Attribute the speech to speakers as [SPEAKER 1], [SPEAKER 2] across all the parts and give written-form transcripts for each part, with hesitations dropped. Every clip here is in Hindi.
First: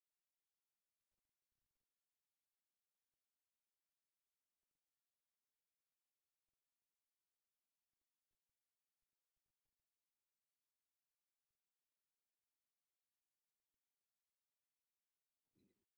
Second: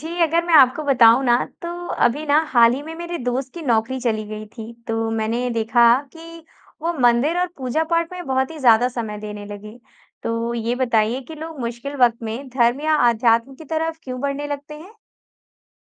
[SPEAKER 1] जी, अगर मैं आपको बताऊँ ना, तो अभी ना हाल ही में मेरे दोस्त की नौकरी चली गई थी, तो मैंने देखा कि वो मंदिर और पूजा-पाठ में बहुत ही ज़्यादा समय देने लगे। तो ये बताइए कि लोग मुश्किल वक़्त में धर्म या आध्यात्म की तरफ क्यों बढ़ने लगते हैं?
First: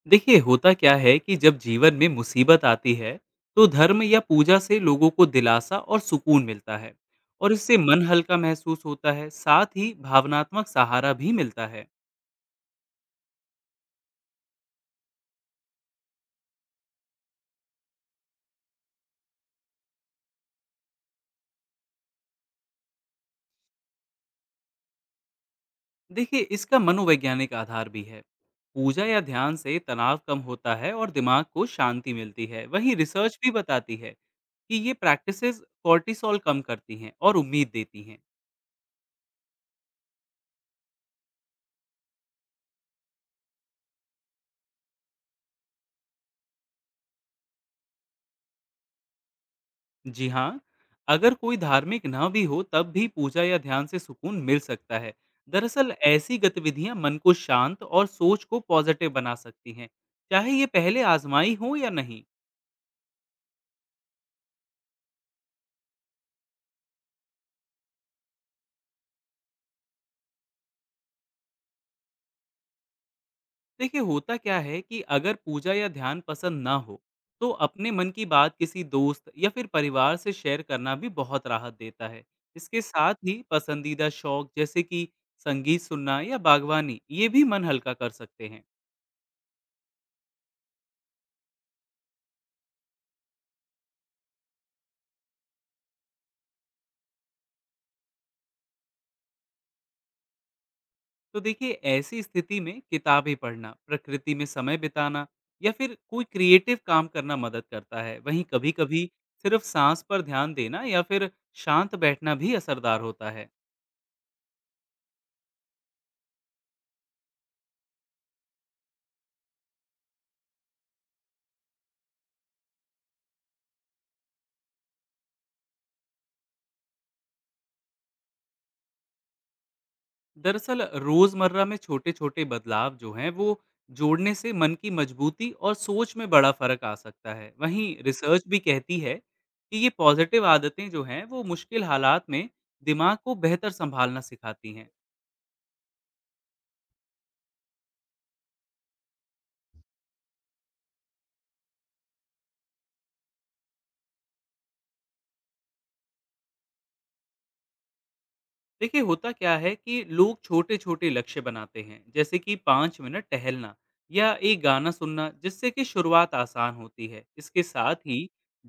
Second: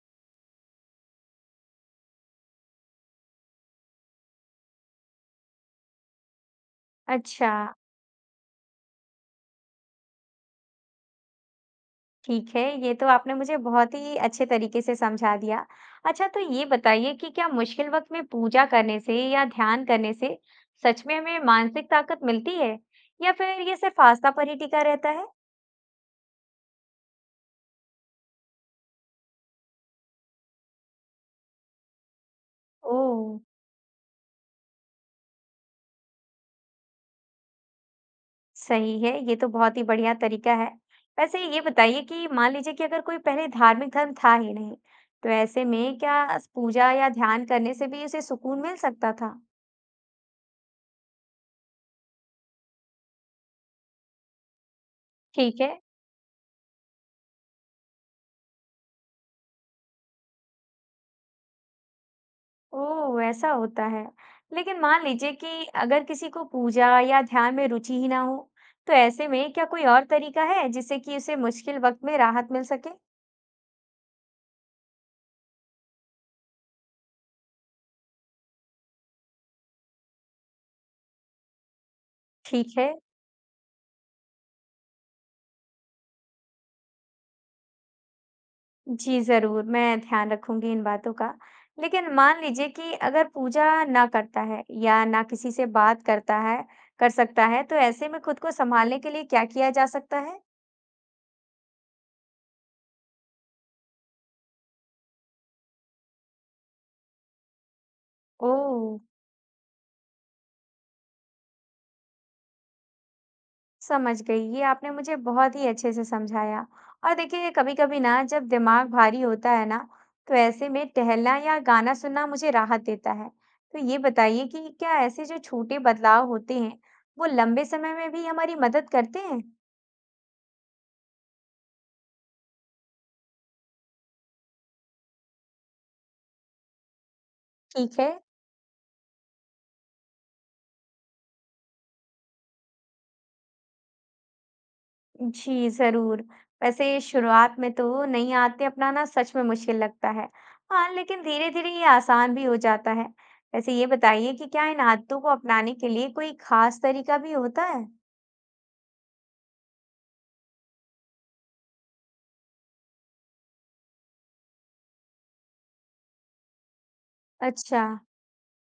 [SPEAKER 2] देखिए होता क्या है कि जब जीवन में मुसीबत आती है तो धर्म या पूजा से लोगों को दिलासा और सुकून मिलता है। और
[SPEAKER 1] अच्छा,
[SPEAKER 2] इससे मन हल्का महसूस होता है, साथ ही भावनात्मक सहारा भी मिलता है।
[SPEAKER 1] ठीक है, ये तो आपने मुझे बहुत ही अच्छे तरीके से समझा दिया। अच्छा, तो ये बताइए कि क्या मुश्किल वक़्त में पूजा करने से या ध्यान करने से सच में हमें मानसिक ताकत मिलती है, या फिर ये सिर्फ़ आस्था पर ही टिका रहता है?
[SPEAKER 2] देखिए, इसका मनोवैज्ञानिक आधार भी है। पूजा या ध्यान से तनाव कम होता है और दिमाग को शांति मिलती है। वहीं
[SPEAKER 1] ओह!
[SPEAKER 2] रिसर्च भी बताती है कि ये प्रैक्टिसेस कॉर्टिसोल कम करती हैं और उम्मीद देती हैं।
[SPEAKER 1] सही है, ये तो बहुत ही बढ़िया तरीका है। वैसे ये बताइए कि मान लीजिए कि अगर कोई पहले धार्मिक धर्म था ही नहीं, तो ऐसे में क्या अस पूजा या ध्यान करने से भी उसे सुकून मिल सकता था?
[SPEAKER 2] जी हाँ, अगर कोई धार्मिक ना भी हो तब भी पूजा या ध्यान से सुकून मिल सकता है।
[SPEAKER 1] ठीक है।
[SPEAKER 2] दरअसल ऐसी गतिविधियां मन को शांत और सोच को पॉजिटिव बना सकती हैं, चाहे ये पहले आजमाई हो या नहीं।
[SPEAKER 1] ओह! ऐसा होता है। लेकिन मान लीजिए कि अगर किसी को पूजा या ध्यान में रुचि ही ना हो, तो ऐसे में क्या कोई और तरीका है जिससे कि उसे मुश्किल वक़्त में राहत मिल सके?
[SPEAKER 2] देखिए होता क्या है कि अगर पूजा या ध्यान पसंद ना हो, तो अपने मन की बात किसी दोस्त या फिर परिवार से शेयर करना भी बहुत राहत देता है।
[SPEAKER 1] ठीक
[SPEAKER 2] इसके
[SPEAKER 1] है।
[SPEAKER 2] साथ ही पसंदीदा शौक जैसे कि संगीत सुनना या बागवानी, ये भी मन हल्का कर सकते हैं।
[SPEAKER 1] जी, ज़रूर, मैं ध्यान रखूँगी इन बातों का। लेकिन मान लीजिए कि अगर पूजा ना करता है या ना किसी से बात करता है कर सकता है, तो ऐसे में खुद को सँभालने के लिए क्या किया जा सकता है?
[SPEAKER 2] तो देखिए, ऐसी स्थिति में किताबें पढ़ना, प्रकृति में समय बिताना या फिर कोई क्रिएटिव काम करना मदद करता है। वहीं कभी
[SPEAKER 1] ओह!
[SPEAKER 2] कभी सिर्फ सांस पर ध्यान देना या फिर शांत बैठना भी असरदार होता है।
[SPEAKER 1] समझ गई, ये आपने मुझे बहुत ही अच्छे से समझाया। और देखिए, कभी-कभी ना जब दिमाग भारी होता है ना, तो ऐसे में टहलना या गाना सुनना मुझे राहत देता है। तो ये बताइए कि क्या ऐसे जो छोटे बदलाव होते हैं, वो लंबे समय में भी हमारी मदद करते हैं?
[SPEAKER 2] दरअसल रोजमर्रा में छोटे छोटे बदलाव जो हैं वो जोड़ने से मन की मजबूती और सोच में बड़ा फर्क आ सकता है। वहीं
[SPEAKER 1] ठीक है।
[SPEAKER 2] रिसर्च भी कहती है कि ये पॉजिटिव आदतें जो हैं वो मुश्किल हालात में दिमाग को बेहतर संभालना सिखाती हैं।
[SPEAKER 1] जी, ज़रूर। वैसे शुरुआत में तो नई आदतें अपनाना सच में मुश्किल लगता है। हाँ, लेकिन धीरे-धीरे ये आसान भी हो जाता है। वैसे ये बताइए कि क्या इन आदतों को अपनाने के लिए कोई खास तरीका भी होता है?
[SPEAKER 2] देखिए होता क्या है कि लोग छोटे छोटे लक्ष्य बनाते हैं, जैसे कि 5 मिनट टहलना या एक गाना सुनना, जिससे कि शुरुआत आसान होती है। इसके
[SPEAKER 1] अच्छा।
[SPEAKER 2] साथ ही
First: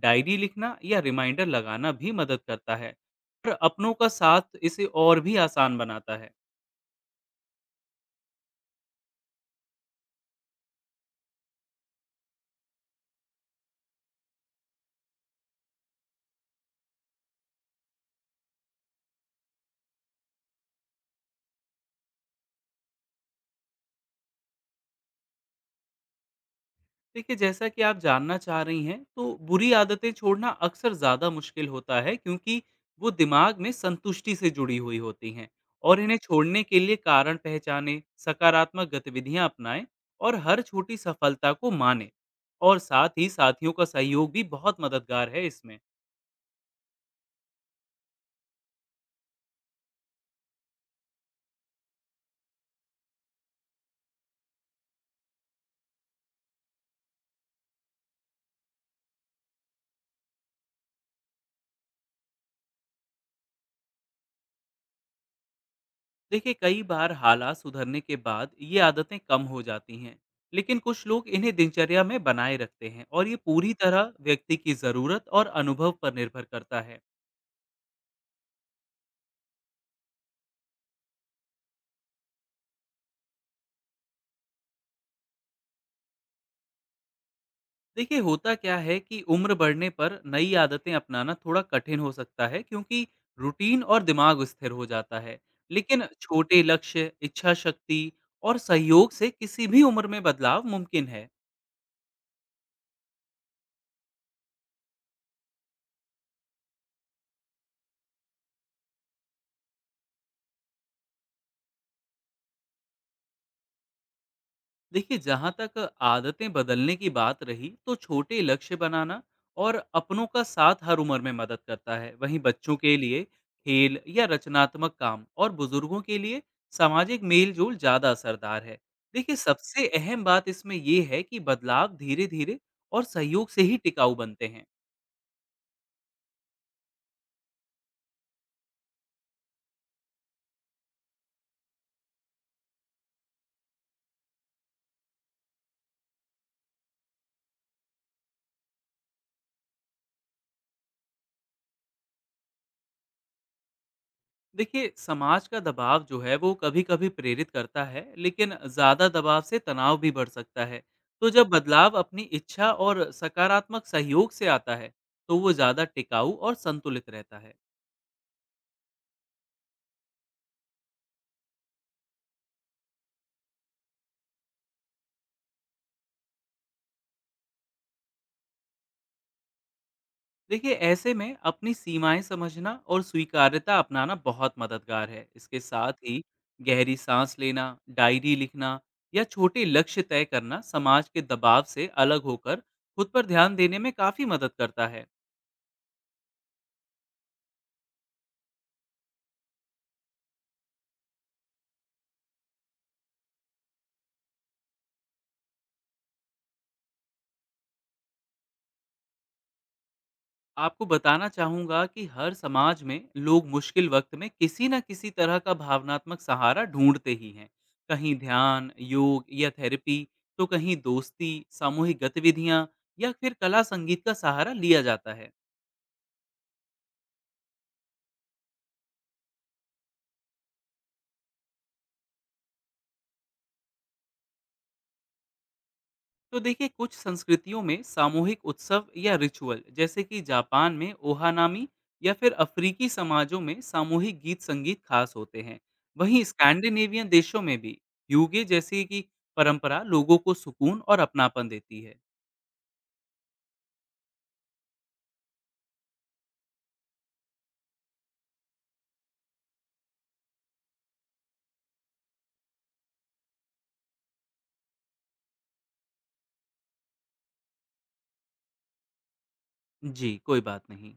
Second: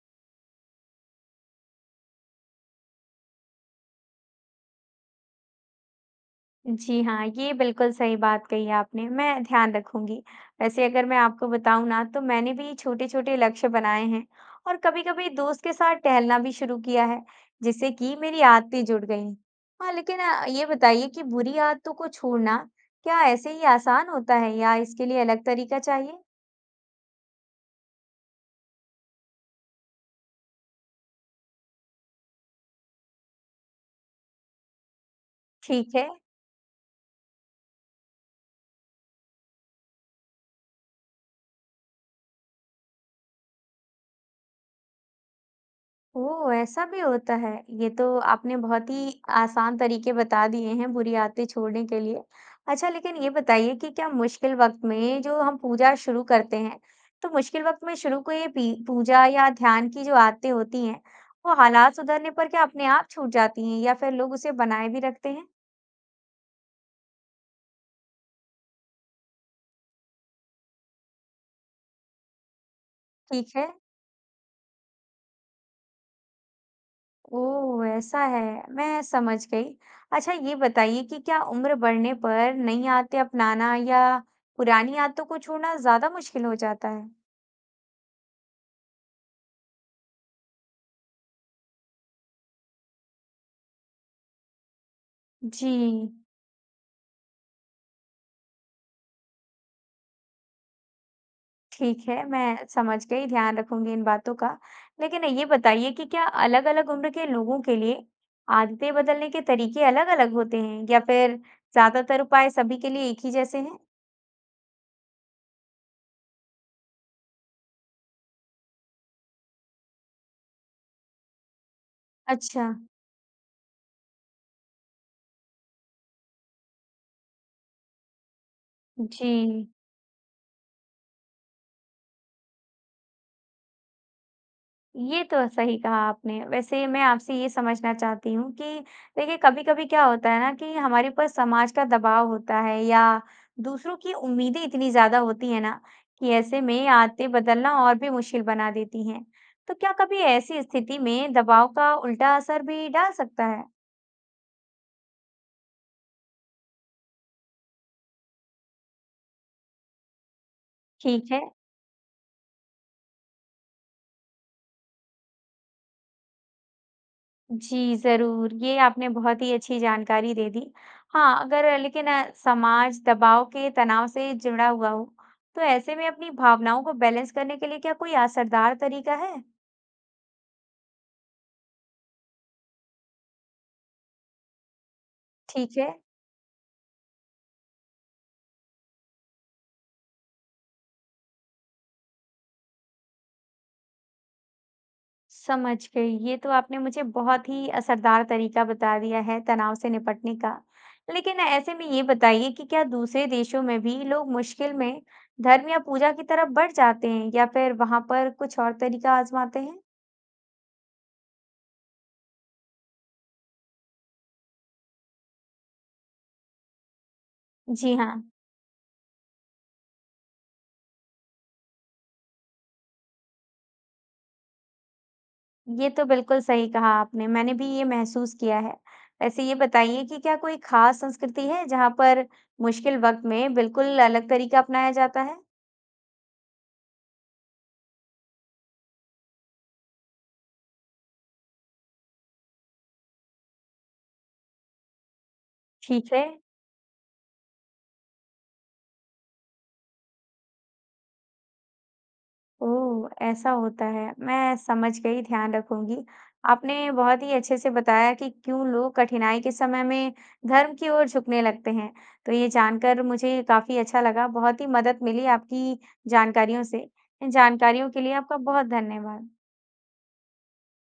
[SPEAKER 2] डायरी लिखना या रिमाइंडर लगाना भी मदद करता है, और अपनों का साथ इसे और भी आसान बनाता है।
[SPEAKER 1] जी हाँ, ये बिल्कुल सही बात कही आपने, मैं ध्यान रखूँगी। वैसे अगर मैं आपको बताऊँ ना तो मैंने भी छोटे-छोटे लक्ष्य बनाए हैं और कभी-कभी दोस्त के साथ टहलना भी शुरू किया है, जिससे कि मेरी आदतें जुड़ गई। हाँ, लेकिन ये बताइए कि बुरी आदतों को छोड़ना क्या ऐसे ही आसान होता है या इसके लिए अलग तरीका चाहिए?
[SPEAKER 2] देखिए, जैसा कि आप जानना चाह रही हैं, तो बुरी आदतें छोड़ना अक्सर ज़्यादा मुश्किल होता है, क्योंकि वो दिमाग में संतुष्टि से जुड़ी हुई होती हैं।
[SPEAKER 1] ठीक
[SPEAKER 2] और
[SPEAKER 1] है।
[SPEAKER 2] इन्हें छोड़ने के लिए कारण पहचाने, सकारात्मक गतिविधियां अपनाएं और हर छोटी सफलता को माने। और साथ ही साथियों का सहयोग भी बहुत मददगार है इसमें।
[SPEAKER 1] ओह! ऐसा भी होता है। ये तो आपने बहुत ही आसान तरीके बता दिए हैं बुरी आदतें छोड़ने के लिए। अच्छा लेकिन ये बताइए कि क्या मुश्किल वक़्त में जो हम पूजा शुरू करते हैं, तो मुश्किल वक़्त में शुरू को ये पी पूजा या ध्यान की जो आदतें होती हैं, वो हालात सुधरने पर क्या अपने आप छूट जाती हैं या फिर लोग उसे बनाए भी रखते हैं?
[SPEAKER 2] देखिए, कई बार हालात सुधरने के बाद ये आदतें कम हो जाती हैं, लेकिन कुछ लोग इन्हें दिनचर्या में बनाए रखते हैं और ये
[SPEAKER 1] ठीक है।
[SPEAKER 2] पूरी तरह व्यक्ति की ज़रूरत और अनुभव पर निर्भर करता है।
[SPEAKER 1] ओह! ऐसा है, मैं समझ गई। अच्छा ये बताइए कि क्या उम्र बढ़ने पर नई आदतें अपनाना या पुरानी आदतों को छोड़ना ज़्यादा मुश्किल हो जाता है?
[SPEAKER 2] देखिए होता क्या है कि उम्र बढ़ने पर नई आदतें अपनाना थोड़ा कठिन हो सकता है, क्योंकि रूटीन और दिमाग स्थिर हो जाता है।
[SPEAKER 1] जी,
[SPEAKER 2] लेकिन छोटे लक्ष्य, इच्छा शक्ति और सहयोग से किसी भी उम्र में बदलाव मुमकिन है।
[SPEAKER 1] ठीक है, मैं समझ गई, ध्यान रखूंगी इन बातों का। लेकिन ये बताइए कि क्या अलग-अलग उम्र के लोगों के लिए आदतें बदलने के तरीके अलग-अलग होते हैं या फिर ज़्यादातर उपाय सभी के लिए एक ही जैसे हैं?
[SPEAKER 2] देखिए, जहाँ तक आदतें बदलने की बात रही, तो छोटे लक्ष्य बनाना और अपनों का साथ हर उम्र में मदद करता है। वहीं
[SPEAKER 1] अच्छा,
[SPEAKER 2] बच्चों के लिए खेल या रचनात्मक काम, और बुजुर्गों के लिए सामाजिक मेल जोल ज़्यादा असरदार है।
[SPEAKER 1] जी।
[SPEAKER 2] देखिए सबसे अहम बात इसमें यह है कि बदलाव धीरे धीरे और सहयोग से ही टिकाऊ बनते हैं।
[SPEAKER 1] ये तो सही कहा आपने। वैसे मैं आपसे ये समझना चाहती हूँ कि देखिए कभी-कभी क्या होता है ना कि हमारे ऊपर समाज का दबाव होता है या दूसरों की उम्मीदें इतनी ज़्यादा होती हैं ना कि ऐसे में आदतें बदलना और भी मुश्किल बना देती हैं। तो क्या कभी ऐसी स्थिति में दबाव का उल्टा असर भी डाल सकता है?
[SPEAKER 2] देखिए, समाज का दबाव जो है वो कभी कभी प्रेरित करता है, लेकिन ज़्यादा दबाव से तनाव भी बढ़ सकता है। तो
[SPEAKER 1] ठीक है।
[SPEAKER 2] जब बदलाव अपनी इच्छा और सकारात्मक सहयोग से आता है, तो वो ज़्यादा टिकाऊ और संतुलित रहता है।
[SPEAKER 1] जी, ज़रूर। ये आपने बहुत ही अच्छी जानकारी दे दी। हाँ, अगर लेकिन समाज दबाव के तनाव से जुड़ा हुआ हो, तो ऐसे में अपनी भावनाओं को बैलेंस करने के लिए क्या कोई असरदार तरीका है?
[SPEAKER 2] देखिए, ऐसे में अपनी सीमाएं समझना और स्वीकार्यता अपनाना बहुत मददगार है। इसके
[SPEAKER 1] ठीक है,
[SPEAKER 2] साथ ही गहरी सांस लेना, डायरी लिखना या छोटे लक्ष्य तय करना, समाज के दबाव से अलग होकर खुद पर ध्यान देने में काफ़ी मदद करता है।
[SPEAKER 1] समझ गई। ये तो आपने मुझे बहुत ही असरदार तरीका बता दिया है तनाव से निपटने का। लेकिन ऐसे में ये बताइए कि क्या दूसरे देशों में भी लोग मुश्किल में धर्म या पूजा की तरफ बढ़ जाते हैं या फिर वहाँ पर कुछ और तरीका आज़माते हैं?
[SPEAKER 2] आपको बताना चाहूँगा कि हर समाज में लोग मुश्किल वक्त में किसी न किसी तरह का भावनात्मक सहारा ढूंढते ही हैं।
[SPEAKER 1] जी हाँ।
[SPEAKER 2] कहीं ध्यान, योग या थेरेपी, तो कहीं दोस्ती, सामूहिक गतिविधियाँ या फिर कला संगीत का सहारा लिया जाता है।
[SPEAKER 1] ये तो बिल्कुल सही कहा आपने, मैंने भी ये महसूस किया है। वैसे ये बताइए कि क्या कोई ख़ास संस्कृति है जहाँ पर मुश्किल वक़्त में बिल्कुल अलग तरीका अपनाया जाता है?
[SPEAKER 2] तो देखिए, कुछ संस्कृतियों में सामूहिक उत्सव या रिचुअल, जैसे कि जापान में ओहानामी या फिर अफ्रीकी समाजों में सामूहिक गीत संगीत खास होते हैं।
[SPEAKER 1] ठीक
[SPEAKER 2] वहीं
[SPEAKER 1] है।
[SPEAKER 2] स्कैंडिनेवियन देशों में भी ह्यूगे जैसी की परंपरा लोगों को सुकून और अपनापन देती है।
[SPEAKER 1] ओह! ऐसा होता है, मैं समझ गई, ध्यान रखूँगी। आपने बहुत ही अच्छे से बताया कि क्यों लोग कठिनाई के समय में धर्म की ओर झुकने लगते हैं, तो ये जानकर मुझे काफ़ी अच्छा लगा, बहुत ही मदद मिली आपकी जानकारियों से। इन जानकारियों के लिए आपका बहुत धन्यवाद।
[SPEAKER 2] जी कोई बात नहीं।